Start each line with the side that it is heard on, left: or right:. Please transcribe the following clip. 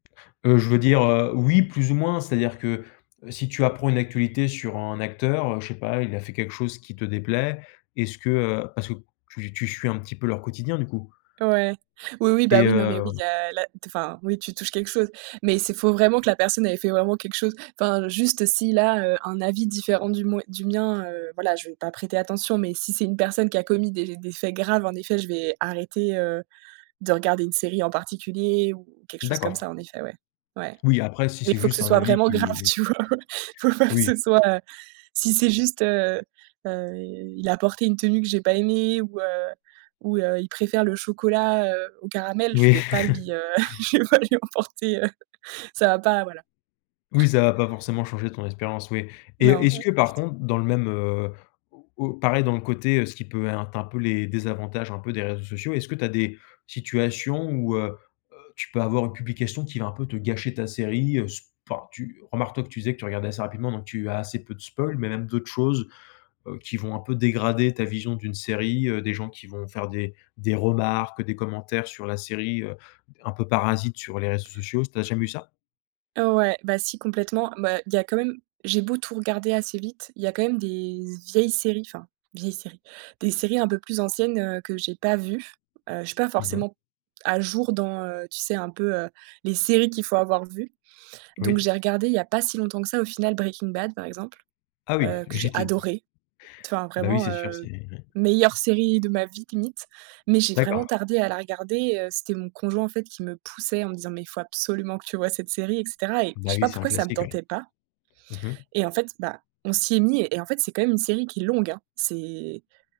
left: Heu, je veux dire, heu, oui plus ou moins c'est à dire que, heu, si tu apprends une actualité sur un acteur, heu, je sais pas, il a fait quelque chose qui te déplaît, est-ce que heu parce que tu tu suis un petit peu leur quotidien du coup.
right: Ouais. Oui, oui, bah
left: et
right: oui. Non, mais
left: heu
right: oui, il y a la t enfin, oui tu touches quelque chose, mais c'est faut vraiment que la personne elle ait fait vraiment quelque chose enfin, juste si là, heu, un avis différent du moin du mien, heu, voilà je vais pas prêter attention, mais si c'est une personne qui a commis des des faits graves en effet je vais arrêter, heu, de regarder une série en particulier ou quelque chose comme
left: D'accord.
right: ça en effet, ouais, ouais,
left: Oui après si
right: mais
left: c'est
right: il faut que
left: juste
right: ce
left: un
right: soit
left: avis
right: vraiment
left: qui
right: grave
left: oui.
right: tu vois? Faut pas que
left: Oui.
right: ce soit heu, si c'est juste, heu heu, il a porté une tenue que j'ai pas aimé ou heu, ou heu, il préfère le chocolat, heu, au caramel, je
left: Oui.
right: vais pas lui, heu, je vais pas lui en porter, heu ça va pas voilà.
left: Oui ça va pas forcément changer ton expérience, oui et heu,
right: Non,
left: est-ce
right: ouais,
left: que
right: pas du
left: par
right: tout.
left: contre dans le même heu, au au pareil dans le côté, heu, ce qui peut être un peu les désavantages un peu des réseaux sociaux, est-ce que tu as des situations où heu heu, tu peux avoir une publication qui va un peu te gâcher ta série? Heu, s enfin tu, remarque toi que tu disais que tu regardais assez rapidement donc tu as assez peu de spoils, mais même d'autres choses, heu, qui vont un peu dégrader ta vision d'une série, heu, des gens qui vont faire des des remarques, des commentaires sur la série, heu, un peu parasites sur les réseaux sociaux. Tu as jamais eu ça?
right: Heu, ouais, bah, si complètement. Bah il y a quand même j'ai beau tout regarder assez vite, il y a quand même des z vieilles séries, enfin vieilles séries, des séries un peu plus anciennes, heu, que j'ai pas vues. Heu, je suis pas
left: Mmh mh.
right: forcément à jour dans, heu, tu sais un peu, heu, les séries qu'il faut avoir vues, donc
left: Oui.
right: j'ai regardé il y a pas si longtemps que ça au final Breaking Bad par exemple,
left: Ah oui.
right: heu,
left: Tu es
right: que j'ai
left: ji te
right: adoré! T enfin
left: Bah oui,
right: vraiment,
left: c'est sûr, c'est
right: heu,
left: hem.
right: meilleure série de ma vie limite, mais j'ai vraiment
left: D'accord.
right: tardé à la regarder, heu, c'était mon conjoint en fait qui me poussait en me disant: «Mais il faut absolument que tu vois cette série, et cetera» et je
left: Bah
right: sais
left: oui,
right: pas
left: c'est un
right: pourquoi ça me
left: classique oui.
right: tentait pas,
left: Mmh mh.
right: et en fait, bah, on s'y est mis et et en fait c'est quand même une série qui est longue, hein. C'est